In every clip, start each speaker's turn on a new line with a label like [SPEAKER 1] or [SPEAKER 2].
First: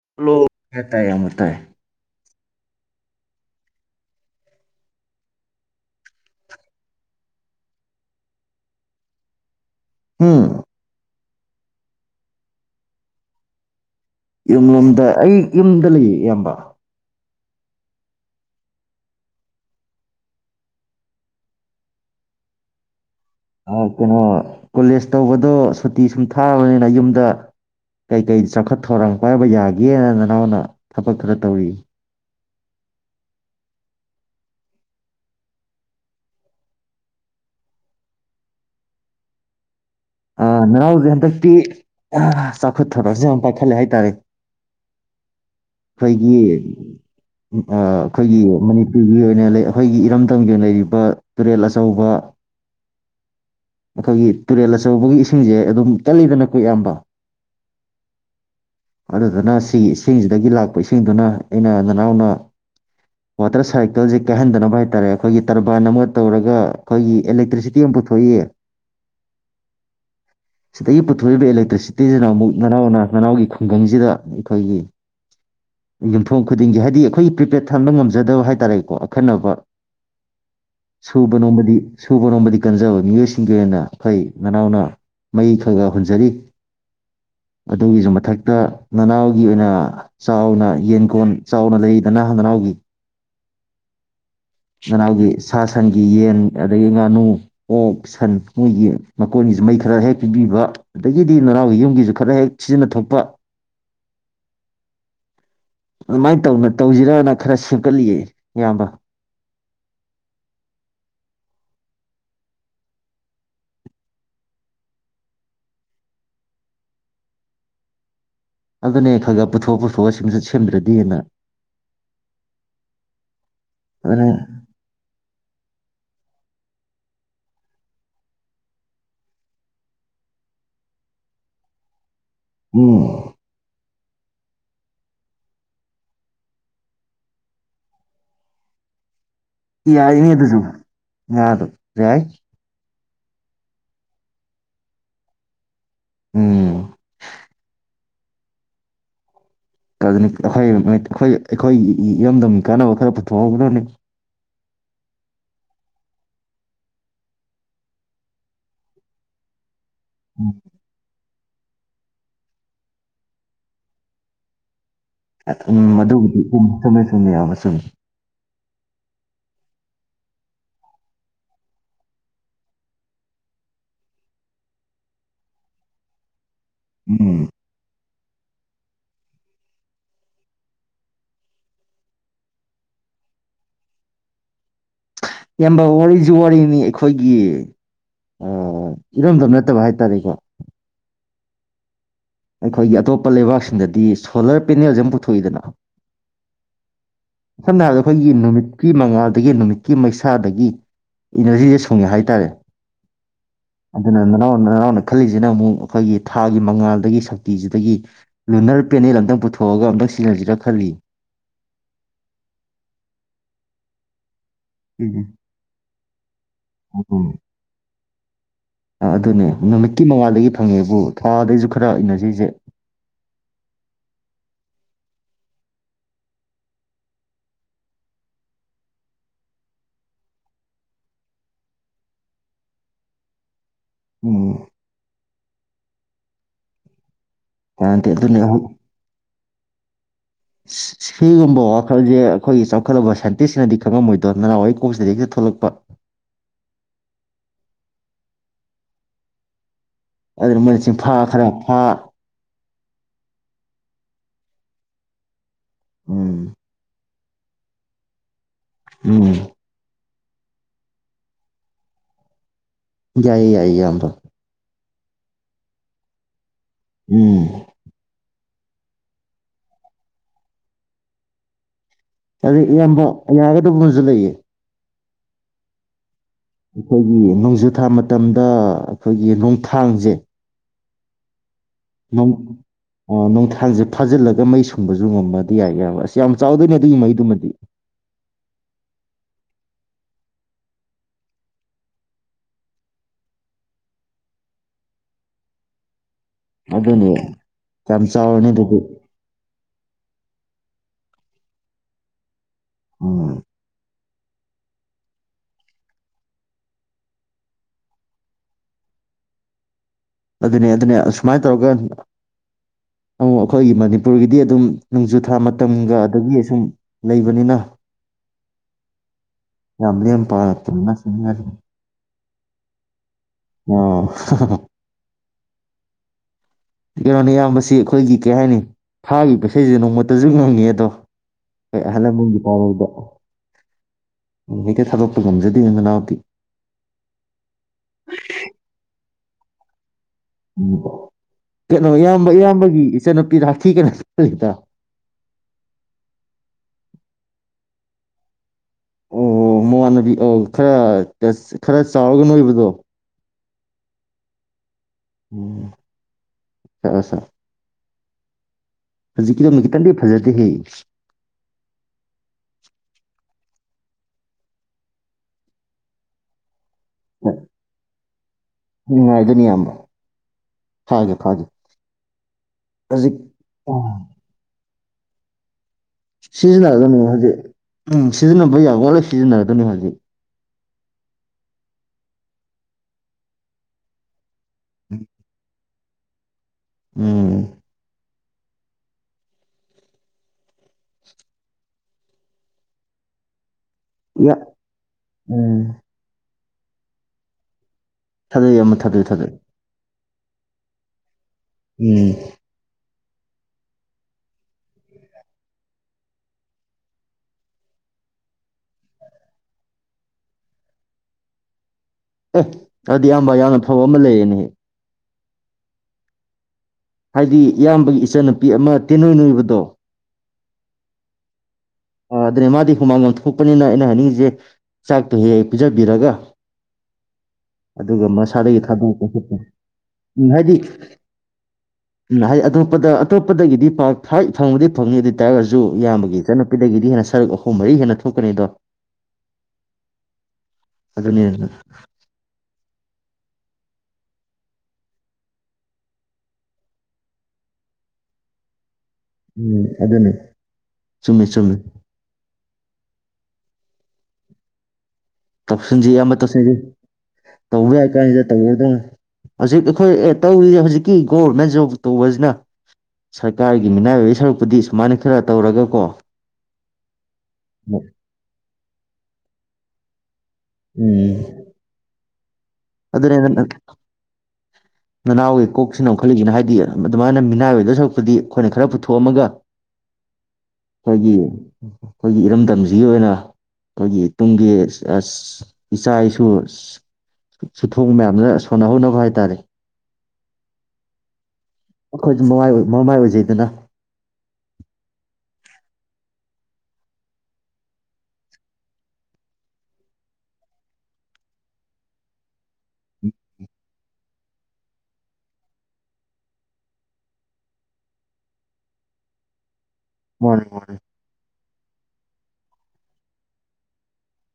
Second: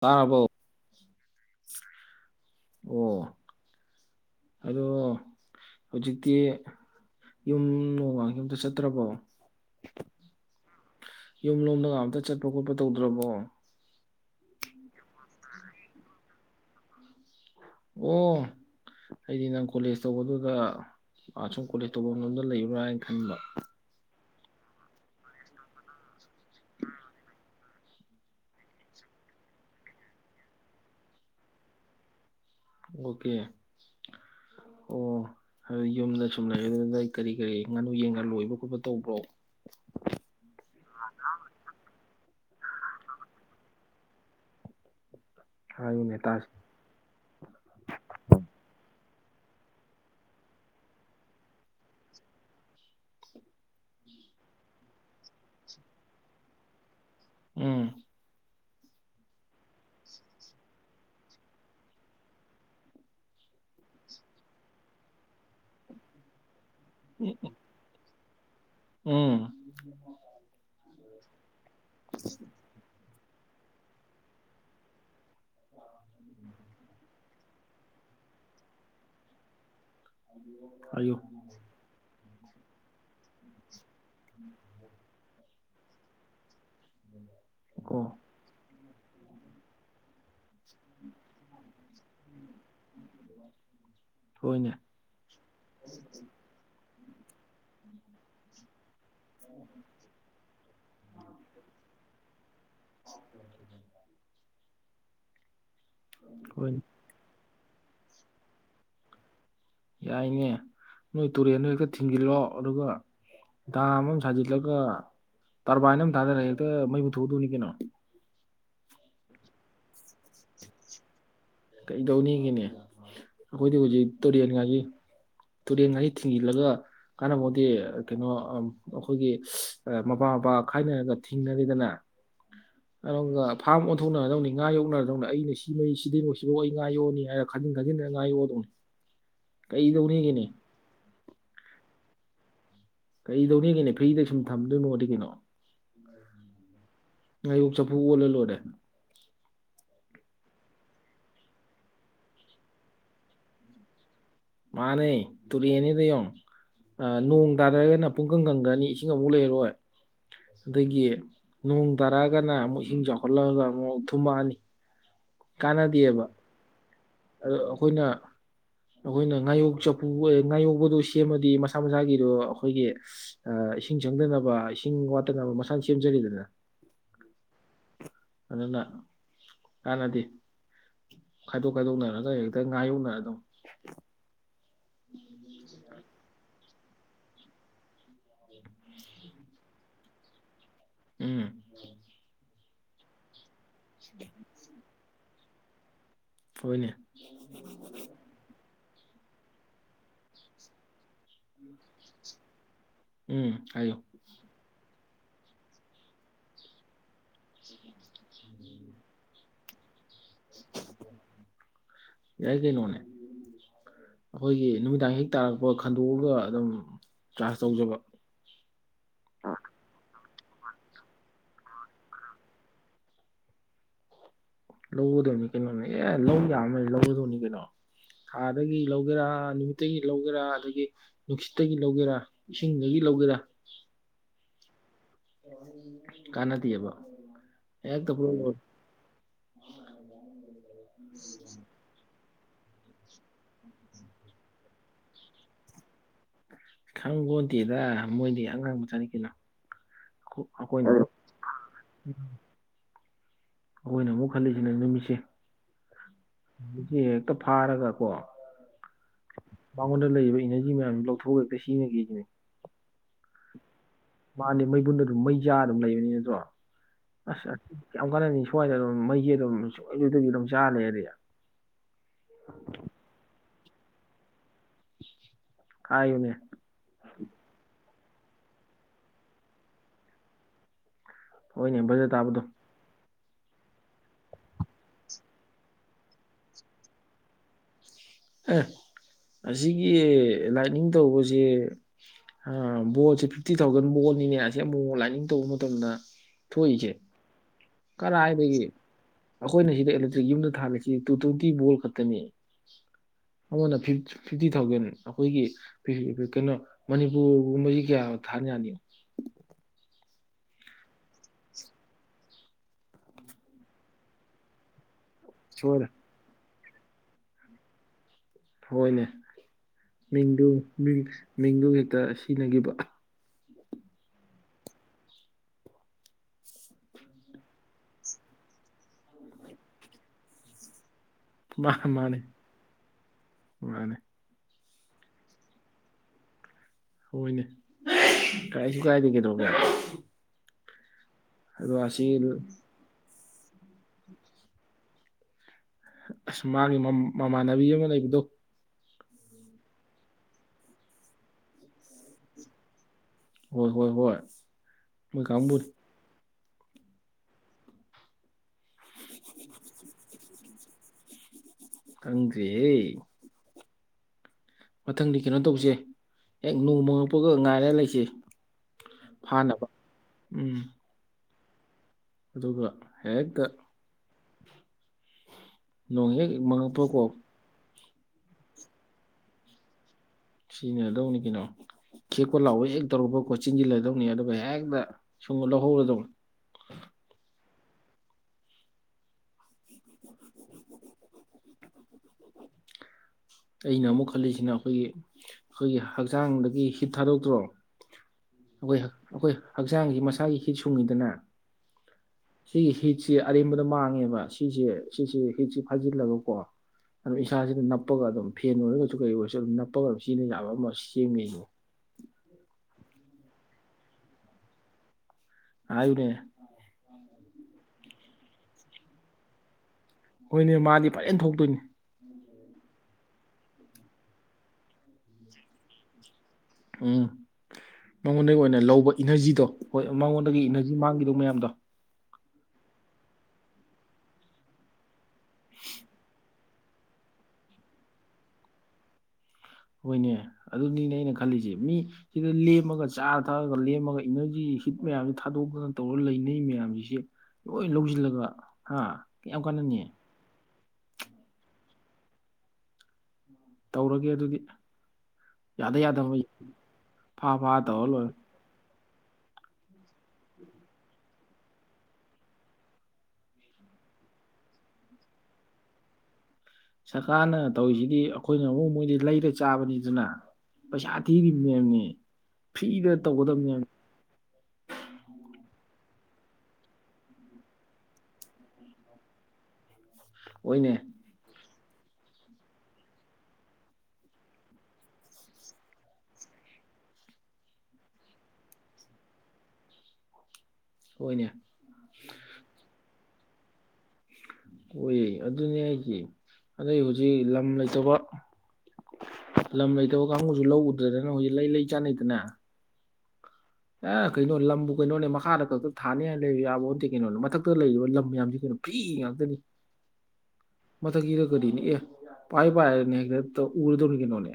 [SPEAKER 1] ꯇꯔꯥꯕꯣ?
[SPEAKER 2] Hello ꯈꯔ ꯇꯥꯏ ꯑꯃꯨ ꯇꯥꯏ꯫
[SPEAKER 1] ꯑꯣ ꯑꯗꯣ ꯍꯧꯖꯤꯛꯇꯤ ꯌꯨꯝꯀ ꯌꯨꯝꯇ ꯆꯠꯇ꯭ꯔꯕꯣ?
[SPEAKER 2] ꯍꯝ?
[SPEAKER 1] ꯌꯨꯝ ꯂꯣꯝꯗꯒ ꯑꯝꯇ ꯆꯠꯄ ꯈꯣꯠꯄ ꯇꯧꯗ꯭ꯔꯕꯣ?
[SPEAKER 2] ꯌꯨꯝꯂꯣꯝꯗ ꯑꯩ ꯌꯨꯝꯗ ꯂꯩꯌꯦ ꯏꯌꯥꯝꯕ꯫
[SPEAKER 1] ꯑꯣ ꯑꯩꯗꯤ ꯅꯪ ꯀꯣꯂꯦꯖ ꯇꯧꯕꯗꯨꯗ ꯑꯥ ꯁꯨꯝ ꯀꯣꯂꯦꯖ ꯇꯧꯕ ꯑꯃꯂꯣꯝꯗ ꯂꯩꯕ꯭ꯔꯥ ꯍꯥꯏꯅ ꯈꯟꯕ꯫
[SPEAKER 2] ꯀꯩꯅꯣ ꯀꯣꯂꯦꯖ ꯇꯧꯕꯗꯣ ꯁꯨꯇꯤ ꯁꯨꯝ ꯊꯥꯕꯅꯤꯅ ꯌꯨꯝꯗ ꯀꯩꯀꯩ ꯆꯥꯎꯈꯠ ꯊꯧꯔꯥꯡ ꯄꯥꯏꯕ ꯌꯥꯒꯦꯅ ꯅꯅꯥꯎꯅ ꯊꯕꯛ ꯈꯔ ꯇꯧꯔꯤ꯫
[SPEAKER 1] ꯑꯣꯀꯦ ꯑꯣ ꯑꯗꯨꯗꯤ ꯌꯨꯝꯗ ꯁꯨꯝ ꯂꯩꯕꯗꯨꯗ ꯑꯩ ꯀꯔꯤ ꯀꯔꯤ ꯉꯥꯅꯨ ꯌꯦꯟꯒ ꯂꯣꯏꯕ ꯈꯣꯠꯄ ꯇꯧꯕ꯭ꯔꯣ?
[SPEAKER 2] ꯑꯥꯥ ꯅꯥꯑꯣꯖꯦ ꯍꯟꯇꯥꯛꯇꯤ ꯆꯥꯎꯈꯠ ꯊꯔꯁꯨꯦ ꯌꯥꯝ ꯄꯥꯏꯈꯠꯂꯦ ꯍꯥꯏꯇꯥꯔꯦ꯫
[SPEAKER 1] ꯍꯥꯏꯌꯨꯅꯦ
[SPEAKER 2] ꯑꯩꯈꯣꯏꯒꯤ -
[SPEAKER 1] ꯇꯥꯁꯤ
[SPEAKER 2] ꯑꯩꯈꯣꯏꯒꯤ ꯃꯅꯤꯄꯨꯔꯒꯤ ꯑꯣꯏ ꯑꯩꯈꯣꯌꯒꯤ ꯑꯦꯔꯝꯗꯝ ꯒꯤ ꯂꯩꯔꯤꯕꯥ ꯇꯨꯔꯦꯜ ꯑꯆꯧꯕꯥ ꯑꯈꯣꯌꯒꯤ ꯇꯨꯔꯦꯜ ꯑ ꯑꯆꯧꯕꯒꯤ ꯏꯁꯤꯡꯁꯦ ꯑꯗꯨꯝ ꯀꯠꯂꯤꯗꯅꯀꯨ ꯑꯌꯥꯝꯕ꯫
[SPEAKER 1] ꯎꯝ꯫
[SPEAKER 2] ꯑꯗꯨꯗꯨꯅ ꯁꯤꯒꯤ ꯏꯁꯤꯡꯁꯤꯗꯒꯤ ꯂꯥꯛꯄ ꯏꯁꯤꯡꯗꯨꯅ ꯑꯩꯅ ꯅꯅꯥꯎꯅ ꯋꯥꯇꯔ ꯁꯥꯏꯀꯜꯁꯦ ꯀꯥꯏꯍꯟꯗꯅꯕ ꯍꯥꯏ ꯇꯥꯔꯦ ꯑꯩꯈꯣꯏꯒꯤ ꯇꯔꯕꯥꯟ ꯑꯃ ꯇꯧꯔꯒ ꯑꯩꯈꯣꯏꯒꯤ ꯑꯦꯂꯦꯛꯇ꯭ꯔꯤꯁꯤꯇꯤ ꯑꯃ ꯄꯨ [unintelligible]
[SPEAKER 1] ꯎꯝ꯫
[SPEAKER 2] ꯗꯥꯒꯤ ꯄꯨꯊꯣꯛ ꯏꯕ ꯏꯂꯦꯛꯇꯔꯤ [unintelligible] ꯑꯃꯨꯛ ꯅꯥ ꯅꯥꯎ ꯅꯥ ꯅꯥꯅꯥꯎꯒꯤ ꯈꯨꯡꯒꯪꯁꯤꯗ ꯑꯩꯈꯣꯏꯒꯤ ꯌꯨꯝꯊꯣꯡ ꯈꯨꯗꯤꯡꯒꯤ ꯍꯥꯏꯗꯤ ꯑꯩꯈꯣꯏꯒꯤ ꯄ꯭ꯔꯤꯄꯦꯔꯠ ꯊꯟꯕ ꯉꯝꯖꯗꯕ ꯍꯥꯏꯇꯥꯥꯔꯦꯀꯣ ꯑꯈꯟꯅꯕ
[SPEAKER 1] ꯑꯌꯨ
[SPEAKER 2] ꯁꯨꯕꯅꯣꯝꯕꯥꯗꯤ ꯁꯨꯕꯔꯣꯝꯕꯗꯤ ꯀꯟꯖꯕ ꯃꯤꯑꯣꯏꯁꯤꯡꯒꯤ ꯑꯣꯏꯅꯥ ꯈꯣꯏ ꯅꯅꯥꯎꯅ ꯃꯩ ꯈꯔꯥ ꯈꯔꯥ ꯍꯨꯟꯖꯔꯤ ꯑꯗꯨꯒꯤꯁꯨ
[SPEAKER 1] ꯑꯣ
[SPEAKER 2] ꯃꯊꯛꯇ ꯅꯅꯥꯎꯒꯤ ꯑꯣꯏꯅ ꯆꯥꯎꯅ ꯌꯦꯟꯀꯣꯟ ꯆꯥꯎꯅ ꯂꯩꯔꯤ ꯗꯅ ꯅꯅꯥꯎꯒꯤ
[SPEAKER 1] ꯍꯣꯏꯅꯦ
[SPEAKER 2] ꯃꯅꯥꯎꯒꯤ ꯁꯥ ꯁꯟꯒꯤ ꯌꯦꯟ ꯑꯗꯒꯤ ꯉꯥꯅꯨ ꯑꯣꯛ ꯁꯟ ꯍꯨꯏꯒꯤ ꯃꯀꯣꯟꯒꯤꯁꯨ ꯃꯩ ꯈꯔ ꯍꯦꯛ ꯄꯤꯕꯤꯕ ꯑꯗꯒꯤꯗꯤ ꯅꯅꯥꯎꯒꯤ ꯌꯨꯝꯒꯤꯁꯨ ꯈꯔ ꯍꯦꯛ ꯁꯤꯖꯤꯟꯅꯊꯣꯛꯄ ꯑꯗꯨꯃꯥꯏꯅ ꯇꯧꯅ
[SPEAKER 1] ꯍꯣꯏꯅꯦ
[SPEAKER 2] ꯇꯧꯁꯤꯔꯅꯥ ꯈꯔ ꯁꯦꯝꯒꯠꯂꯤꯌꯦ ꯏꯌꯥꯝꯕ
[SPEAKER 1] ꯌꯥꯏꯅꯦ ꯅꯣꯏ ꯇꯨꯔꯦꯟꯗ ꯍꯦꯛꯇ ꯊꯤꯡꯖꯤꯜꯂꯣ ꯑꯗꯨꯒ ꯗꯥꯝ ꯑꯃ ꯁꯥꯖꯤꯜꯂꯒ ꯇꯔꯕꯥꯏꯟ ꯑꯃ ꯊꯥꯗꯔꯒꯥ ꯍꯦꯛꯇ ꯃꯩ ꯄꯨꯨꯊꯣꯛꯑꯗꯣꯏꯅꯤ ꯀꯩꯅꯣ
[SPEAKER 2] ꯑꯗꯨꯅꯦ ꯈꯔ ꯈꯔ ꯄꯨꯊꯣꯛꯑ ꯄꯨꯊꯣꯛꯑ ꯁꯤꯁꯨ ꯁꯦꯝꯗ꯭ꯔꯗꯤꯅ
[SPEAKER 1] ꯀꯩꯗꯧꯅꯤꯒꯤꯅꯦ ꯑꯩꯈꯣꯏꯗꯤ ꯍꯧꯖꯤꯛ ꯇꯨꯔꯦꯟ
[SPEAKER 2] ꯑꯗꯨꯅ
[SPEAKER 1] ꯉꯥꯒꯤ ꯇꯨꯔꯦꯟ ꯉꯥꯔꯤ ꯊꯤꯡꯖꯤꯜꯂꯒ ꯀꯥꯟꯅꯕꯗꯤ ꯀꯩꯅꯣ ꯑꯩꯈꯣꯏꯒꯤ ꯃꯄꯥ ꯃꯄꯥ ꯈꯥꯏꯅꯔꯒ ꯊꯤꯡꯅꯔꯤꯗꯅ
[SPEAKER 2] ꯎꯝ
[SPEAKER 1] ꯑꯗꯨꯒꯥ ꯐꯥꯔꯝ ꯊꯣꯛꯧꯅꯔꯗꯧꯅꯤ ꯉꯥ ꯌꯣꯛꯅꯔꯗꯧꯅꯤ ꯑꯩꯅ ꯁꯤꯉꯩ ꯁꯤꯉꯩ ꯅꯥ ꯁꯣꯛ ꯑꯩ ꯉꯥ ꯌꯣꯛꯑꯅꯤ ꯍꯥꯏꯔ ꯈꯥꯖꯤꯟ ꯈꯥꯖꯤꯟꯗꯅ ꯉꯥ ꯌꯣꯛꯗꯧꯅꯤ
[SPEAKER 2] ꯌꯥꯏ ꯏ ꯑꯗꯨꯁꯨ ꯉꯥ ꯗꯣ ꯌꯥꯏ
[SPEAKER 1] ꯀꯩꯗꯧꯅꯤꯒꯤꯅꯦ ꯐ꯭ꯔꯤꯗ ꯁꯨꯝ ꯊꯝꯗꯣꯏꯅꯣꯗꯤ ꯀꯩꯅꯣ
[SPEAKER 2] ꯎꯝ
[SPEAKER 1] ꯉꯥꯌꯨꯛ ꯆꯐꯨ ꯑꯣꯜꯂ ꯂꯣꯏꯔꯦ
[SPEAKER 2] ꯑꯩꯈꯣꯏ ꯑꯩꯈꯣꯏ ꯑꯩꯈꯣꯏꯒꯤ ꯏꯔꯝꯗꯝꯒꯤ ꯀꯥꯟꯅꯕ ꯈꯔ ꯄꯨꯊꯣꯛꯍꯧꯒꯗꯕꯅꯤ
[SPEAKER 1] ꯃꯥꯅꯦ ꯇꯨꯔꯦꯟꯅꯤꯗ ꯌꯦꯡꯉꯨ ꯅꯣꯡ ꯇꯥꯗꯔꯒꯅ ꯄꯨꯡ ꯀꯪ ꯀꯪꯈ꯭ꯔꯅꯤ ꯏꯁꯤꯡ ꯑꯃꯨꯛ ꯂꯩꯔꯣꯏ ꯑꯗꯩꯩꯒꯤ ꯅꯣꯡ ꯇꯥꯔꯛꯑꯒꯅ ꯑꯃꯨꯛ ꯏꯁꯤꯡ ꯆꯥꯎꯈꯠꯂꯒ ꯑꯃꯨꯛ ꯊꯨꯝꯃꯛꯑꯅꯤ
[SPEAKER 2] ꯎꯝ
[SPEAKER 1] ꯀꯥꯟꯅꯗꯦꯕ
[SPEAKER 2] ꯑꯗꯨꯕꯨꯗꯤ ꯆꯨꯨꯝꯃꯦ ꯆꯨꯃꯃꯦ ꯏꯌꯝꯕ
[SPEAKER 1] ꯑꯗꯣ
[SPEAKER 2] ꯆꯨꯝꯃꯤ
[SPEAKER 1] ꯑꯩꯈꯣꯏꯅ ꯑꯩꯈꯣꯏꯅ ꯉꯥꯌꯣꯛ ꯆꯐꯨ ꯉꯥꯌꯣꯛꯄꯥꯗꯣ ꯁꯦꯝꯃꯗꯤ ꯃꯁꯥ ꯃꯁꯥꯒꯤꯗꯣ ꯑꯩꯈꯣꯏꯒꯤ ꯏꯁꯤꯡ ꯆꯪꯗꯅꯕ ꯏꯁꯤꯡ ꯋꯥꯠꯇꯅꯕ ꯃꯁꯥꯅ ꯁꯦꯝꯖꯅꯤ ꯗꯅꯥ
[SPEAKER 2] ꯎꯝ
[SPEAKER 1] ꯑꯗꯨꯅ ꯀꯥꯟꯅꯗꯦ ꯈꯥꯏꯗꯣꯛ ꯈꯥꯏꯗꯣꯛꯅꯔꯒ ꯍꯦꯛꯇ ꯉꯥ ꯌꯣꯛꯅ ꯔꯥꯗꯧꯅꯤ
[SPEAKER 2] ꯑꯦꯌꯝꯕꯥ ꯋꯥꯔꯤꯁꯨ ꯋꯥꯔꯤꯅꯤ ꯑꯩꯈꯣꯏꯒꯤ ꯏꯔꯝꯗꯝ ꯅꯠꯇꯕ ꯍꯥꯏꯇꯥꯔꯦꯀꯣ
[SPEAKER 1] ꯎꯝ
[SPEAKER 2] ꯑꯩꯈꯣꯏꯒꯤ ꯑꯇꯣꯞꯄ ꯂꯩꯕꯥꯛ ꯁꯤꯟ ꯗꯗꯤ ꯁꯣꯂꯔ ꯄꯦꯅꯦꯜ ꯑꯃ ꯄꯨꯊꯣꯛ [unintelligible]
[SPEAKER 1] [unintelligible]
[SPEAKER 2] ꯁꯝꯅ ꯍꯥꯏꯔꯕꯗ ꯑꯩꯈꯣꯏꯒꯤ ꯅꯨꯃꯤꯠ ꯀꯤ ꯃꯉꯥꯗꯒꯤ ꯅꯨꯃꯤꯠꯀꯤ ꯃꯩꯁꯥꯗꯒꯤ ꯏꯅꯔꯖꯤꯁꯦ ꯁꯨꯡꯉꯦ ꯍꯥꯏꯇꯥꯔꯦ꯫
[SPEAKER 1] ꯎꯝ ꯍꯥꯏꯌꯨ
[SPEAKER 2] ꯑꯗꯨꯅ ꯅꯅꯥꯎꯅꯥ ꯈꯜꯂꯤꯁꯤꯅ ꯑꯃꯨꯛ ꯑꯩꯈꯣꯏꯒꯤ ꯊꯥꯒꯤ ꯃꯉꯥꯜꯗꯒꯤ ꯁꯛ ꯇꯤꯁꯤꯗꯒꯤ ꯂꯨꯅꯔ ꯄꯦꯅꯦꯜ ꯑꯃꯇꯪ ꯄꯨꯊꯣꯛꯑꯒ ꯑꯃꯨꯛꯇꯪ ꯁꯤꯟꯅꯁꯤꯔ ꯈꯜꯂꯤ꯫
[SPEAKER 1] ꯌꯥꯏ ꯀꯩ ꯅꯣꯅꯦ꯫ ꯑꯩꯈꯣꯏꯒꯤ ꯅꯨꯃꯤꯗꯥꯡ ꯍꯦꯛ ꯇꯥꯔꯛꯄ ꯍꯟꯗꯣꯛꯑꯒ
[SPEAKER 2] ꯎ ꯑꯗꯨꯅꯦ ꯅꯨꯃꯤꯠꯀꯤ ꯃꯉꯥꯜꯗꯒꯤ ꯐꯪꯉꯦꯕꯨ ꯊꯥꯗꯩꯁꯨ ꯈꯔ ꯏꯅꯔꯖꯤꯁꯦ
[SPEAKER 1] ꯂꯧꯒꯗꯧꯅꯤ ꯀꯩꯅꯣꯅꯦ ꯑꯦ ꯂꯧ ꯌꯥꯝꯃ ꯂꯧꯒꯗꯧꯅꯤ ꯀꯩꯅꯣ ꯊꯥꯗꯒꯤ ꯂꯧꯒꯦꯔꯥ ꯅꯨꯃꯤꯠꯇꯒꯤ ꯂꯧꯒꯦꯔꯥ ꯑꯗꯒꯤ ꯅꯨꯡꯁꯤꯠꯇꯒꯤ ꯂꯧꯒꯦꯔꯥ ꯏꯁꯤꯡꯗꯒꯤ ꯂꯧꯒꯦꯔꯥ
[SPEAKER 2] ꯑꯣ꯫
[SPEAKER 1] ꯀꯥꯟꯅꯗꯦꯕꯥ
[SPEAKER 2] ꯀꯥꯟꯅꯗꯦ ꯑꯗꯨꯅꯦ ꯁꯤꯒꯨꯝꯕ ꯋꯥꯈꯜ ꯖꯦ ꯑꯩꯈꯣꯏꯒꯤ ꯆꯥꯎꯈꯠꯂꯕ ꯁꯥꯏꯟꯇꯤꯁꯁꯤꯡꯅꯗꯤ ꯈꯪꯉꯝꯃꯣꯏꯗꯣ ꯅꯅꯥꯍꯎꯋꯥꯏ ꯀꯣꯁꯤꯇꯗꯒꯤ ꯍꯦꯛꯇ ꯊꯣꯛꯂꯛꯄ꯫
[SPEAKER 1] ꯈꯪꯕꯣꯟꯗꯦꯗ ꯃꯣꯏꯗꯤ ꯑꯉꯥꯡꯕ ꯆꯥꯅꯤ ꯀꯅꯣ꯫
[SPEAKER 2] ꯑꯗꯨꯅ ꯃꯣꯌꯗꯤ ꯆꯤꯅꯐꯥ ꯈꯔꯥ ꯐꯥ
[SPEAKER 1] ꯑꯩꯈꯣꯏꯅ ꯑꯃꯨꯛ ꯈꯜꯂꯤꯁꯤꯅꯦ ꯅꯨꯃꯤꯠꯁꯦ
[SPEAKER 2] ꯎꯝ
[SPEAKER 1] [unintelligible] ꯇ ꯐꯥꯔꯒ ꯀꯣ
[SPEAKER 2] ꯎꯝ꯫
[SPEAKER 1] ꯂꯩꯔꯤꯕ ꯏꯅꯔꯖꯤ ꯃꯌꯥꯝ ꯂꯧꯊꯣꯛꯈꯛꯇ ꯁꯤꯖꯤꯟꯅꯒꯦꯁꯤꯅꯦ꯫
[SPEAKER 2] ꯌꯥꯏꯌꯦ ꯌꯥꯏꯌꯦ ꯏꯌꯥꯝꯕ꯫
[SPEAKER 1] ꯃꯥꯗꯤ ꯃꯩꯕꯨꯟꯗ ꯑꯗꯨꯝ ꯃꯩꯆꯥꯥ ꯑꯗꯨꯝ ꯂꯩꯕꯅꯤ ꯅꯠꯇ꯭ꯔꯣ꯫ ꯑꯁ
[SPEAKER 2] ꯎꯝ
[SPEAKER 1] ꯀꯌꯥꯝ ꯀꯅꯥꯅꯤ ꯁꯋꯥꯏꯗ ꯑꯗꯨꯝ ꯃꯩꯒꯤ ꯑꯗꯨꯝ ꯁꯨꯡꯂꯦꯞ ꯂꯦꯞꯇꯕꯤ ꯑꯗꯨꯝ ꯆꯥꯛꯂꯩꯔꯗꯤ꯫
[SPEAKER 2] ꯀꯔꯤ ꯏꯌꯥꯝꯕ ꯌꯥꯔꯦ [unintelligible]
[SPEAKER 1] ꯍꯥꯏꯌꯨꯅꯦ꯫
[SPEAKER 2] ꯑꯩꯈꯣꯏꯒꯤ ꯅꯣꯡꯖꯨꯊꯥ ꯃꯇꯝꯗ ꯑꯩꯈꯣꯏꯒꯤ ꯅꯣꯡ ꯊꯥꯡ ꯖꯦ
[SPEAKER 1] ꯍꯣꯏꯅꯦ ꯕꯖꯔ ꯇꯥꯕꯗꯣ꯫
[SPEAKER 2] ꯅꯨꯡꯊꯥꯡꯁꯦ ꯐꯥꯖꯤꯜꯂꯒ ꯃꯩ ꯁꯨꯡꯕꯁꯨ ꯉꯝꯃꯗꯤ ꯌꯥꯏ ꯌꯥꯕ ꯑꯁ ꯌꯥꯝ ꯆꯥꯎꯗꯣꯏꯅꯦ ꯑꯗꯨꯒꯤ ꯃꯩꯗꯨꯃꯗꯤ
[SPEAKER 1] ꯑꯦ ꯑꯁꯤꯒꯤ ꯂꯥꯏꯅꯤꯡ ꯇꯧꯕꯁꯦ ꯕꯣꯜꯁꯦ ꯐꯤꯐꯇꯤ ꯊꯥꯎꯖꯟ ꯕꯣꯜꯅꯤꯅꯦ ꯑꯁꯤ ꯑꯃꯨꯛ ꯂꯥꯏꯅꯤꯡ ꯇꯧꯕ ꯃꯇꯝꯗ ꯊꯣꯛꯏꯁꯦ
[SPEAKER 2] ꯑꯗꯨꯅꯦ ꯌꯥꯝ ꯆꯥꯎꯔꯅꯤ
[SPEAKER 1] ꯀꯔꯥꯏꯗꯒꯤ
[SPEAKER 2] ꯑꯗꯨꯗꯤ
[SPEAKER 1] ꯑꯩꯈꯣꯏꯅ ꯁꯤꯗ ꯑꯦꯂꯦꯛꯇ꯭ꯔꯤꯛ ꯌꯨꯝꯗ ꯊꯥꯂꯤꯁꯦ ꯇꯨ ꯇꯗꯤ ꯣꯜ ꯈꯇꯅꯤ
[SPEAKER 2] ꯎꯝ
[SPEAKER 1] ꯑꯃꯃꯅ ꯐꯤ ꯐꯤꯐꯇꯤ ꯊꯥꯎꯖꯟ ꯑꯩꯈꯣꯏꯒꯤ ꯀꯩꯅꯣ ꯃꯅꯤꯄꯨꯔꯒꯨꯝꯕꯁꯤ ꯀꯌꯥ ꯊꯥꯅ ꯌꯥꯅꯤ
[SPEAKER 2] ꯑꯗꯨꯅꯦ ꯑꯗꯨꯅꯦ ꯑꯁꯨꯃꯥꯏꯅ ꯇꯧꯔꯒ ꯑꯃ ꯑꯩꯈꯣꯏꯒꯤ ꯃꯅꯤꯄꯨꯔꯒꯤꯗꯤ ꯑꯗꯨꯝ ꯅꯣꯡꯖꯨꯊꯥ
[SPEAKER 1] ꯁꯣꯏꯔꯦ
[SPEAKER 2] ꯃꯇꯝꯒ ꯑꯗꯒꯤ ꯑꯁꯨꯝ ꯂꯩꯕꯅꯤꯅ
[SPEAKER 1] ꯍꯣꯏꯅꯦ
[SPEAKER 2] ꯌꯥꯝ ꯂꯦꯝ
[SPEAKER 1] ꯃꯤꯗꯨ
[SPEAKER 2] ꯄꯥꯔꯛꯇꯕꯅ ꯁꯤꯅꯤꯡꯉꯥꯏꯁꯦ
[SPEAKER 1] ꯃꯤꯗꯨ ꯍꯦꯛꯇ ꯀꯤꯅꯈꯤꯕ
[SPEAKER 2] ꯑꯣ ꯀꯩꯅꯣꯅꯦ ꯏꯌꯥꯝꯕꯁꯤ ꯑꯩꯈꯣꯏꯒꯤ ꯀꯩ ꯍꯥꯏꯅꯤ ꯐꯥꯈꯤꯕ ꯄꯩꯁꯩꯁꯤꯗ ꯅꯣꯡꯃꯇꯁꯨ ꯉꯪꯉꯦ ꯑꯗꯣ ꯑꯦ
[SPEAKER 1] ꯃꯥꯅꯦ
[SPEAKER 2] ꯍꯂ
[SPEAKER 1] ꯃꯥꯅꯦ
[SPEAKER 2] ꯃꯟꯗꯤ ꯀꯗ
[SPEAKER 1] ꯃꯥꯅꯦ
[SPEAKER 2] ꯎꯝ ꯍ ꯊꯥꯗꯣꯛꯄꯒꯝꯖꯗꯤꯗꯅꯗꯤ
[SPEAKER 1] ꯍꯣꯏꯅꯦ ꯀꯥꯏꯁꯨ ꯀꯥꯏꯗꯒꯦ [inaudible]
[SPEAKER 2] ꯎꯝ ꯀꯩꯅꯣ ꯏꯌꯥꯝꯕ ꯏꯌꯥꯝꯕꯒꯤ ꯆꯅ ꯅꯨꯄꯤ ꯔꯥꯈꯤ ꯀꯅ ꯂꯩꯗ
[SPEAKER 1] ꯑꯁ ꯃꯥꯒꯤ ꯃꯃꯥꯟꯅꯕꯤ ꯑꯃ ꯂꯩꯕꯗꯣ
[SPEAKER 2] ꯑꯣ ꯃꯃꯥꯟꯅꯕꯤ ꯑꯣ ꯈꯔ ꯈꯔ ꯆꯥꯎꯔꯒ ꯅꯣꯏꯕꯗꯣ
[SPEAKER 1] ꯍꯣꯏ ꯍꯣꯏ ꯍꯣꯏ ꯃꯣꯏ ꯀꯕꯨ
[SPEAKER 2] ꯁ ꯍꯧꯖꯤꯛ ꯀꯗꯣꯃꯤ ꯈꯤꯇꯪꯗꯤ ꯐꯖꯗꯦ ꯍꯦ
[SPEAKER 1] ꯇꯟꯔꯤ ꯃꯊꯪꯗꯤ ꯀꯩꯅꯣ ꯇꯧꯁꯦ ꯅꯣꯡꯃꯉꯛꯄꯒ ꯉꯥꯏꯔꯒ ꯂꯩꯁꯦ
[SPEAKER 2] ꯅꯨꯡꯉꯥꯏꯗꯣꯏꯅꯤ
[SPEAKER 1] ꯐꯥꯅꯕ
[SPEAKER 2] ꯏꯌꯥꯝꯕ
[SPEAKER 1] ꯎꯝ
[SPEAKER 2] ꯐꯥꯒꯦ ꯐꯥꯒꯦ
[SPEAKER 1] ꯑꯗꯨꯒ
[SPEAKER 2] ꯍꯧꯖꯤꯛ
[SPEAKER 1] ꯍꯦꯛꯇ
[SPEAKER 2] ꯑꯣ
[SPEAKER 1] ꯅꯣꯡ ꯍꯦꯛ
[SPEAKER 2] ꯁꯤꯖꯤꯟꯅꯒꯅ
[SPEAKER 1] ꯃꯪꯉꯛꯄꯀꯣ
[SPEAKER 2] ꯍꯧꯖꯤꯛ ꯎꯝ ꯁꯤꯖꯤꯟꯅꯕ ꯌꯥ ꯋꯥꯠꯂ ꯁꯤꯖꯤꯟꯅꯗꯣꯏꯅꯤ ꯍꯧꯖꯤꯛ
[SPEAKER 1] ꯁꯤꯖꯤꯟꯅꯗꯧꯅꯤ ꯀꯩꯅꯣ ꯀꯦꯛꯄ ꯂꯥꯛꯑꯣ ꯍꯦꯛ ꯇꯧꯔꯨꯕ ꯀꯣꯆꯤꯡꯁꯤꯂꯗꯧꯅꯤ ꯑꯗꯨꯒ ꯍꯦꯛ ꯁꯨꯡ ꯂꯧꯍꯧꯔꯗ
[SPEAKER 2] ꯎꯝ
[SPEAKER 1] ꯑꯩꯅ ꯑꯃꯨꯛ
[SPEAKER 2] ꯌꯥ
[SPEAKER 1] ꯈꯜꯂꯤꯁꯤꯅ ꯑꯩꯈꯣꯏꯒꯤ
[SPEAKER 2] ꯎꯝ
[SPEAKER 1] ꯑꯩꯈꯣꯏꯒꯤ ꯍꯛꯆꯥꯡꯗ ꯒꯤ ꯍꯤꯠ ꯊꯥꯗꯣꯛꯇ꯭ꯔꯣ
[SPEAKER 2] ꯊꯥꯗꯩ ꯑꯃ
[SPEAKER 1] ꯑꯩꯈꯣꯏ
[SPEAKER 2] ꯊꯥꯗꯩ ꯊꯥꯗꯩ
[SPEAKER 1] ꯑꯩꯈꯣꯏ ꯍꯛꯆꯥꯡꯒꯤ ꯃꯁ ꯏꯁꯥꯒꯤ ꯍꯤꯠ ꯁꯨꯡꯉꯤꯗꯅ
[SPEAKER 2] ꯎꯝ
[SPEAKER 1] ꯁꯤ ꯑꯔꯦꯝꯕꯗ ꯃꯥꯡꯉꯦꯕ ꯁꯤꯁꯦ ꯁꯤꯁꯦ ꯍꯤꯠꯁꯤ ꯐꯩꯖꯤꯜꯂꯒꯀꯣ ꯑꯗꯨ ꯏꯁꯥꯁꯤꯗ ꯅꯞꯄꯒ ꯑꯗꯨꯝ ꯐꯦꯟ ꯑꯣꯏꯔꯒꯁꯨ ꯀꯔꯤ ꯑꯣꯏꯔꯁꯨ ꯑꯗꯨꯝ ꯅꯞꯄꯒ ꯑꯗꯨꯝ ꯁꯤꯖꯤꯟꯅ ꯌꯥꯕ ꯑꯃ ꯁꯦꯝꯦꯡꯉꯩꯅꯦ
[SPEAKER 2] ꯑꯦ ꯑꯗꯨꯗꯤ ꯑꯌꯥꯝꯕ ꯌꯥꯝꯅ ꯐꯕ ꯑꯃ ꯂꯩꯌꯦꯅꯦꯍ
[SPEAKER 1] ꯍꯥꯏ ꯏꯅꯦꯦ
[SPEAKER 2] ꯍꯥꯏꯗꯤ ꯏꯌꯥꯝꯕꯒꯤ ꯏꯆꯟꯅꯨꯄꯤ ꯑꯃ ꯇꯦꯅꯣꯏ ꯅꯣꯏꯕꯗꯣ
[SPEAKER 1] ꯍꯣꯏꯅꯦ ꯃꯥꯗꯤ ꯐꯖꯅ ꯊꯣꯛꯇꯣꯏꯅꯤ
[SPEAKER 2] ꯑ ꯑꯗꯨꯅꯦ ꯃꯥꯗꯤ ꯍꯨꯃꯥꯡ ꯌꯥꯝ ꯊꯣꯛꯣꯛꯄꯅꯤꯅ ꯑꯩꯅ ꯍꯥꯏꯅꯤꯡꯉꯤꯁꯦ ꯆꯥꯛꯇꯣ ꯍꯦꯛ ꯍꯦꯛ ꯄꯤꯖꯕꯤꯔꯒ
[SPEAKER 1] ꯎꯝ
[SPEAKER 2] ꯑꯗꯨꯒ
[SPEAKER 1] ꯃꯉꯣꯟꯗꯒꯤ ꯑꯣꯏꯅ
[SPEAKER 2] ꯃꯁꯥꯗꯒꯤ
[SPEAKER 1] ꯂꯧꯕ
[SPEAKER 2] ꯊꯥꯗꯣꯛꯄ ꯈꯣꯠꯄ
[SPEAKER 1] ꯏꯅꯔꯖꯤꯗꯣ ꯍꯣꯏ ꯃꯉꯣꯟꯗꯒꯤ ꯏꯅꯔꯖꯤ ꯃꯥꯡꯈꯤꯗꯕ ꯃꯌꯥꯝꯗꯣ
[SPEAKER 2] ꯎ ꯍꯥꯏꯗꯤ ꯑꯇꯣꯞꯄꯗ ꯑꯇꯣꯞꯄꯗꯒꯤꯗꯤ ꯄꯥꯛ ꯊꯋꯥꯏ ꯐꯪꯕꯗꯤ ꯐꯪꯅꯤ ꯑꯗꯨ ꯇꯥꯔꯒꯁꯨ ꯏꯕꯒꯤꯗꯤ ꯏꯆꯟꯅꯨꯄꯤꯗꯒꯤꯗꯤ ꯍꯦꯟꯅ ꯁꯔꯨꯛ ꯑꯍꯨꯝ ꯃꯔꯤ ꯍꯦꯟꯅ ꯊꯣꯛꯀꯅꯤꯗꯣ
[SPEAKER 1] ꯍꯣꯏꯅꯦ ꯑꯗꯨꯅꯤꯅꯦ ꯑꯩꯅ
[SPEAKER 2] ꯑꯗꯨꯅꯤꯅ
[SPEAKER 1] ꯈꯜꯂꯤꯁꯦ ꯃꯤ ꯁꯤꯗꯞ ꯊꯃꯒ ꯆꯥꯔ ꯊꯛꯑꯒ ꯂꯦꯝꯃꯒ ꯏꯅꯔꯖꯤ ꯍꯤꯠ ꯃꯌꯥꯝꯁꯤ ꯊꯥꯗꯣꯛꯇꯅ ꯇꯧꯔ ꯂꯩꯅꯩ ꯃꯌꯥꯝꯁꯤꯁꯦ ꯂꯣꯏ ꯂꯧꯁꯤꯜꯂꯒ ꯍꯥ ꯀ ꯌꯥꯝ ꯀꯥꯟꯅꯅꯤꯌꯦ
[SPEAKER 2] ꯆꯨꯝꯃꯦ ꯆꯨꯝꯃꯦ
[SPEAKER 1] ꯇꯧꯔꯒꯦ ꯑꯗꯨꯒꯤ
[SPEAKER 2] ꯇꯧꯁꯤꯟꯁꯤ ꯑꯃ ꯇꯧꯁꯤꯟꯁꯤ
[SPEAKER 1] ꯐꯥ ꯐꯥ
[SPEAKER 2] ꯇꯧꯕ
[SPEAKER 1] ꯇꯧꯔ
[SPEAKER 2] ꯌꯥꯏ
[SPEAKER 1] ꯂꯣꯏꯔꯦ
[SPEAKER 2] ꯀꯥꯟꯁꯤꯗ ꯇꯧꯗꯧ ꯍꯧꯖꯤꯛ ꯑꯩꯈꯣꯏ ꯑꯦ ꯇꯧꯔꯤꯁꯦ ꯍꯧꯖꯤꯛꯀꯤ ꯒꯣꯚꯔꯃꯦꯟ ꯖꯣꯕ ꯇꯧꯕꯁꯤꯅ ꯁꯔꯀꯥꯔꯒꯤ ꯃꯤꯅꯥꯏꯕꯒꯤ ꯁꯔꯨꯛꯄꯨꯗꯤ ꯁꯨꯃꯥꯏꯅ ꯈꯔ ꯇꯧꯔꯒꯀꯣ
[SPEAKER 1] ꯁꯔꯀꯥꯔꯅ ꯇꯧꯔꯤꯁꯤꯗꯤ ꯑꯩꯈꯣꯏꯅ ꯑꯃꯨꯛ ꯃꯣꯏꯗꯤ ꯂꯩꯔ ꯆꯥꯕꯅꯤ ꯑꯗꯨꯅ ꯄꯩꯁꯥ ꯊꯤꯔꯤꯕꯅꯦꯦꯝꯅꯦ
[SPEAKER 2] ꯑꯗꯨ ꯅꯎ ꯀꯣ ꯇꯛꯁꯤꯟꯅ ꯑꯣꯟꯈꯠꯂꯤꯁꯤꯅ ꯍꯥꯏꯗꯤ ꯑꯗꯨꯃꯥꯏꯅ ꯃꯤꯅꯥꯏ ꯑꯣꯏꯗꯕ ꯁꯔꯨꯄꯗꯤ ꯑꯩꯈꯣꯏꯅ ꯈꯔ ꯄꯨꯊꯣꯛꯑꯝꯃꯒ
[SPEAKER 1] ꯍꯣꯏꯅꯦ
[SPEAKER 2] ꯍꯥꯏꯒꯤ ꯑꯩꯈꯣꯏꯒꯤ ꯏꯔꯝꯗꯝꯁꯤꯒꯤ ꯑꯣꯏꯅ ꯑꯩꯈꯣꯏꯒꯤ ꯇꯨꯡꯒꯤ ꯏꯆꯥ ꯏꯁꯨ ꯁꯨꯊꯣꯡ ꯃꯌꯥꯝꯗꯨ ꯁꯣꯟꯅꯍꯧꯅꯕ ꯍꯥꯏꯇꯥꯔꯦ
[SPEAKER 1] ꯍꯅ
[SPEAKER 2] ꯃꯈꯈꯣꯏ ꯃꯉꯥꯏ ꯑꯣꯏ ꯃꯃꯥꯏ ꯑꯣꯏꯖ ꯏꯗꯂ
[SPEAKER 1] ꯍꯑ ꯑꯗꯨꯅꯦ ꯑꯩꯒꯤ ꯑꯗꯩ ꯍꯧꯖꯤꯛ ꯂꯝ ꯂꯩꯇꯕ ꯂꯝ ꯂꯩꯇꯕ ꯀꯥꯡꯕꯨꯁꯨ ꯂꯧ ꯎꯗ꯭ꯔꯗꯅ ꯍꯧꯖꯤꯛ ꯂꯩ ꯂꯩ ꯆꯥꯅꯩꯗꯅ ꯑꯦ ꯀꯩꯅꯣ ꯂꯝꯕꯨ ꯀꯩꯅꯣꯅꯦ ꯃꯈꯥꯗ ꯈꯛꯇ ꯊꯥꯅꯤ ꯍꯥꯏꯅ ꯂꯩꯕ ꯌꯥꯕꯗꯤꯦ ꯀꯩꯅꯣꯅꯦ ꯃꯊꯛꯇ ꯂꯩꯔꯤꯕ ꯂꯝ ꯃꯌꯥꯝꯁꯤ ꯀꯩꯅꯣ ꯐ꯭ꯔꯤ ꯉꯥꯛꯇꯅꯤ
[SPEAKER 2] ꯃꯥꯅꯦ ꯃꯥꯅꯤ
[SPEAKER 1] ꯑꯗꯨꯗꯤꯅꯦ ꯑꯦ ꯄꯥꯏꯕꯥꯏꯅ ꯍꯦꯛꯇ ꯎꯔꯗꯝꯅꯦ ꯀꯩꯅꯣꯅꯦ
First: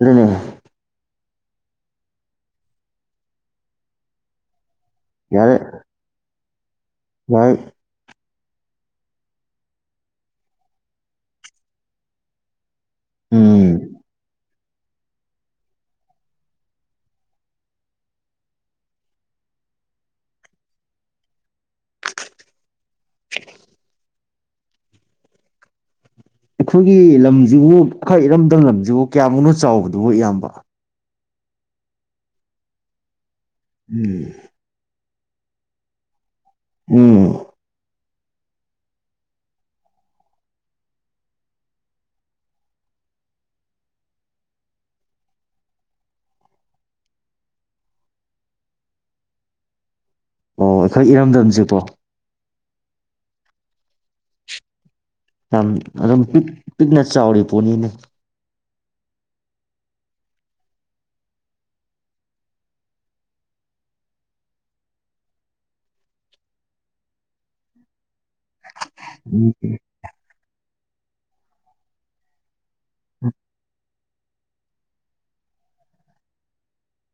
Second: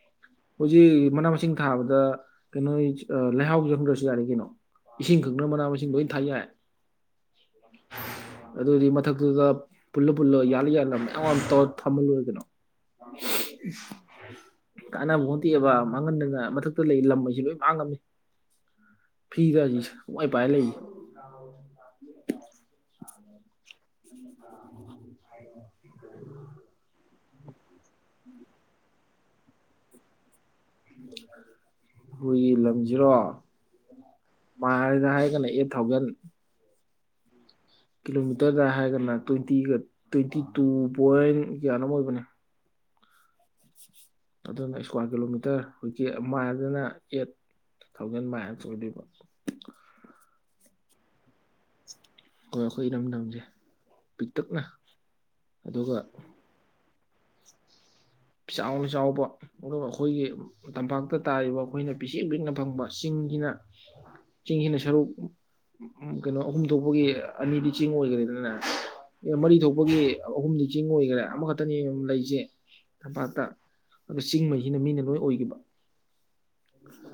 [SPEAKER 2] ꯑꯗꯨꯅꯦ
[SPEAKER 1] ꯍꯧꯖꯤꯛ ꯃꯥꯅ ꯁꯤꯡ ꯊꯥꯕꯗ ꯀꯩꯅꯣ ꯂꯩꯍꯥꯎ ꯌꯥꯎꯍꯟꯗ꯭ꯔꯁꯨ ꯌꯥꯔꯦ ꯀꯩꯅꯣ ꯏꯁꯤꯡ ꯀꯪꯅꯕ
[SPEAKER 2] ꯌꯥꯔꯦ
[SPEAKER 1] ꯃꯅꯥ ꯃꯁꯤꯡ ꯂꯣꯏꯅ ꯊꯥ ꯌꯥꯏ
[SPEAKER 2] [inaudible]
[SPEAKER 1] ꯑꯗꯨꯗꯤ ꯃꯊꯛꯇꯨꯗ ꯄꯨꯂ ꯄꯨꯂ ꯌꯥꯜꯂ ꯌꯥꯜꯂ ꯃꯌꯥꯝꯑꯝ ꯇꯧꯔ ꯊꯝꯃꯥ ꯂꯣꯏꯔ ꯀꯩꯅꫭ
[SPEAKER 2] ꯎꯝ
[SPEAKER 1] [inaudible] ꯀꯥꯟꯅꯕ ꯄꫭꯟꯇꯦꯑꯦꯕ ꯃꯥꯡꯍꯟꯗꯅ ꯃꯊꯛꯇ ꯂꯩ ꯂꯝꯑꯖꯦ ꯂꯣꯏ ꯃꯥꯡꯉꯝꯃꯤ ꯐꯤꯔꯗ ꯍꯩꯖꯤꯛ ꯀꫭꯄꯥꯏ ꯄꯥꯏꯔ ꯂꯩꯖꯦ
[SPEAKER 2] [inaudible]
[SPEAKER 1] [inaudible]
[SPEAKER 2] ꯑꯈꯣꯏꯒꯤ ꯂꯝꯖꯤꯕꯨ ꯈꯔ ꯏꯔꯝꯗꯝ ꯂꯝꯁꯤꯕꯨ ꯀꯌꯥꯃꯨꯛꯅꯣ ꯆꯥꯎꯕꯗꯨꯕꯨꯣ ꯏꯌꯥꯝꯕ
[SPEAKER 1] ꯑꯩꯈꯣꯏꯒꯤ ꯂꯝꯖꯤꯔꯣ
[SPEAKER 2] ꯎꯝ
[SPEAKER 1] [unintelligible] [unintelligible] ꯑꯩꯠ ꯊꯥꯎꯖꯟ
[SPEAKER 2] ꯎꯝ
[SPEAKER 1] ꯀꯤꯂꯣꯃꯤꯇꯔꯗ ꯍꯥꯏꯔꯒꯅ ꯇ꯭ꯋꯦꯟꯇꯤꯒ ꯇ꯭ꯋꯦꯟꯇꯤ ꯇꯨ ꯄꯣꯏꯟ ꯀꯌꯥꯅꫭꯝ ꯑꯣꯏꯕꯅꯦ ꯑꯗꯨꯅ ꯏꯁꯀ꯭ꯋꯥꯔ ꯀꯤꯂꯣꯃꯤꯇꯔ ꯍꯧꯖꯤꯛ ꯃꫭꯏ ꯌꯥꯏꯗꫭꯅꫭ ꯑꯦꯠ ꯊꯥꯎꯖꯟ ꯃꯥꯏꯜꯁ ꯑꯣꯏꯗꯣꯏꯕ
[SPEAKER 2] ꯑꯣ ꯑꯩꯈꯣꯏ ꯏꯔꯝꯗꯝꯁꯦꯀꯣ
[SPEAKER 1] ꯍꯣꯏ ꯑꯈꯣꯏ ꯏꯔꯝꯗꯝꯁꯦ ꯄꯤꯛꯇꯛꯅ
[SPEAKER 2] ꯍꯝ
[SPEAKER 1] ꯑꯗꯨꯒ
[SPEAKER 2] ꯑꯗꯨꯝ ꯃꯤꯛ ꯄꯤꯛꯅ ꯆꯥꯎꯔꯤ ꯄꯣꯠꯅꯤꯅꯦ
[SPEAKER 1] ꯆꯥꯎꯅ ꯆꯥꯎꯕ ꯑꯗꯨꯒ ꯑꯈꯣꯏꯒꯤ ꯇꯝꯄꯥꯛꯇ ꯇꯥꯔꯤꯕ ꯑꯈꯣꯏꯅ ꯄꯤꯁꯤꯡ ꯄꯤꯛꯅ ꯐꯪꯕ ꯆꯤꯡꯁꯤꯅ ꯆꯤꯡꯁꯤꯅ ꯁꯔꯨꯛ ꯀꯩꯅꯣ ꯑꯍꯨꯝ ꯊꯣꯛꯄꯒꯤ ꯑꯅꯤꯗꯤ ꯆꯤꯡ ꯑꯣꯏꯒ꯭ꯔꯦ ꯑꯗꯨꯅ ꯑꯦ
[SPEAKER 2] ꯎꯝ
[SPEAKER 1] ꯃꯔꯤ ꯊꯣꯛꯄꯒꯤ ꯑꯍꯨꯝ ꯆꯤꯡ ꯑꯣꯏꯒꯦꯔꯦ ꯑꯃꯈꯛꯇꯅꯦ ꯂꯩꯖꯦ ꯊꯝꯄꯥꯛꯇ ꯑꯗꯨ ꯆꯤꯡ ꯃꯩꯖꯤꯅ ꯃꯤꯅ ꯂꯣꯏ ꯑꯣꯏꯈꯤꯕ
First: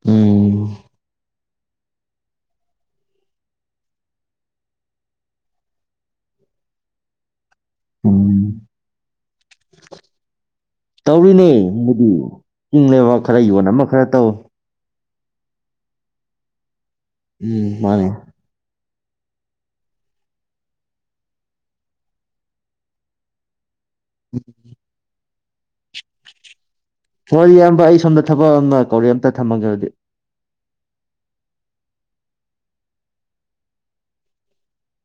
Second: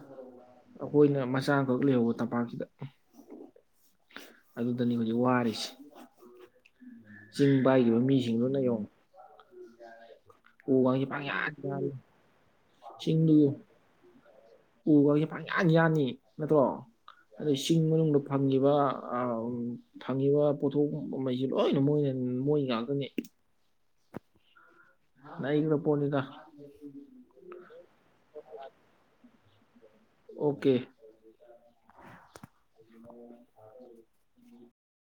[SPEAKER 2] ꯎꯝ
[SPEAKER 1] ꯑꯈꯣꯏꯅ ꯃꯆꯥ ꯊꯕꯛ ꯂꯩꯍꯧꯕ ꯇꯝꯄꯥꯛꯁꯤꯗ ꯑꯗꯨꯗꯅꯤ ꯍꯧꯖꯤꯛ ꯋꯥꯔꯤꯖꯦ ꯆꯤꯡ ꯄꯥꯏꯈꯤꯕ
[SPEAKER 2] ꯎꯝ
[SPEAKER 1] ꯃꯤꯁꯤꯡꯗꯨꯅ ꯌꯦꯡꯉꯨ ꯎꯒꯁꯦ
[SPEAKER 2] ꯇꯧꯔꯤꯅꯦ
[SPEAKER 1] ꯄꯪꯌꯥꯟ ꯌꯥꯜꯂꯤ
[SPEAKER 2] ꯃꯤꯗꯤ ꯆꯤꯡꯂꯩꯕꯛ ꯈꯔ ꯌꯣꯟ ꯑꯃ ꯈꯔ ꯌꫭꯟ
[SPEAKER 1] ꯎ ꯋꯥꯖꯦ ꯄꯡꯌꯥꯟ ꯌꯥꯟꯅꯤ ꯅꯠꯇ꯭ꯔꯣ ꯑꯗꯩ
[SPEAKER 2] ꯎꯝ
[SPEAKER 1] ꯆꯤꯡ
[SPEAKER 2] ꯃꯥꯅꯦ
[SPEAKER 1] ꯃꯅꯨꯡꯗ ꯐꯪꯉꯤꯕ ꯐꯪꯉꯤꯕ ꯄꯣꯠꯊꯣꯛꯉꯩꯁꯤ ꯂꯣꯏꯅ ꯃꯣꯏꯅ ꯃꯣꯏ ꯉꯥꯛꯇꯅꯤ
[SPEAKER 2] [unintelligible]
[SPEAKER 1] ꯅꯩꯒ꯭ꯔ ꯄꫭꯠꯅꯤꯗ
[SPEAKER 2] ꯍꯣꯏ ꯏꯌꯥꯝꯕ ꯑꯩ ꯁꯣꯝꯗ ꯊꯕꯛ ꯑꯃ ꯀꯧꯔꯦ ꯑꯝꯇ ꯊꯝꯃꯒꯦꯕꯗꯤ
[SPEAKER 1] ꯑꯣꯀꯦ [inaudible]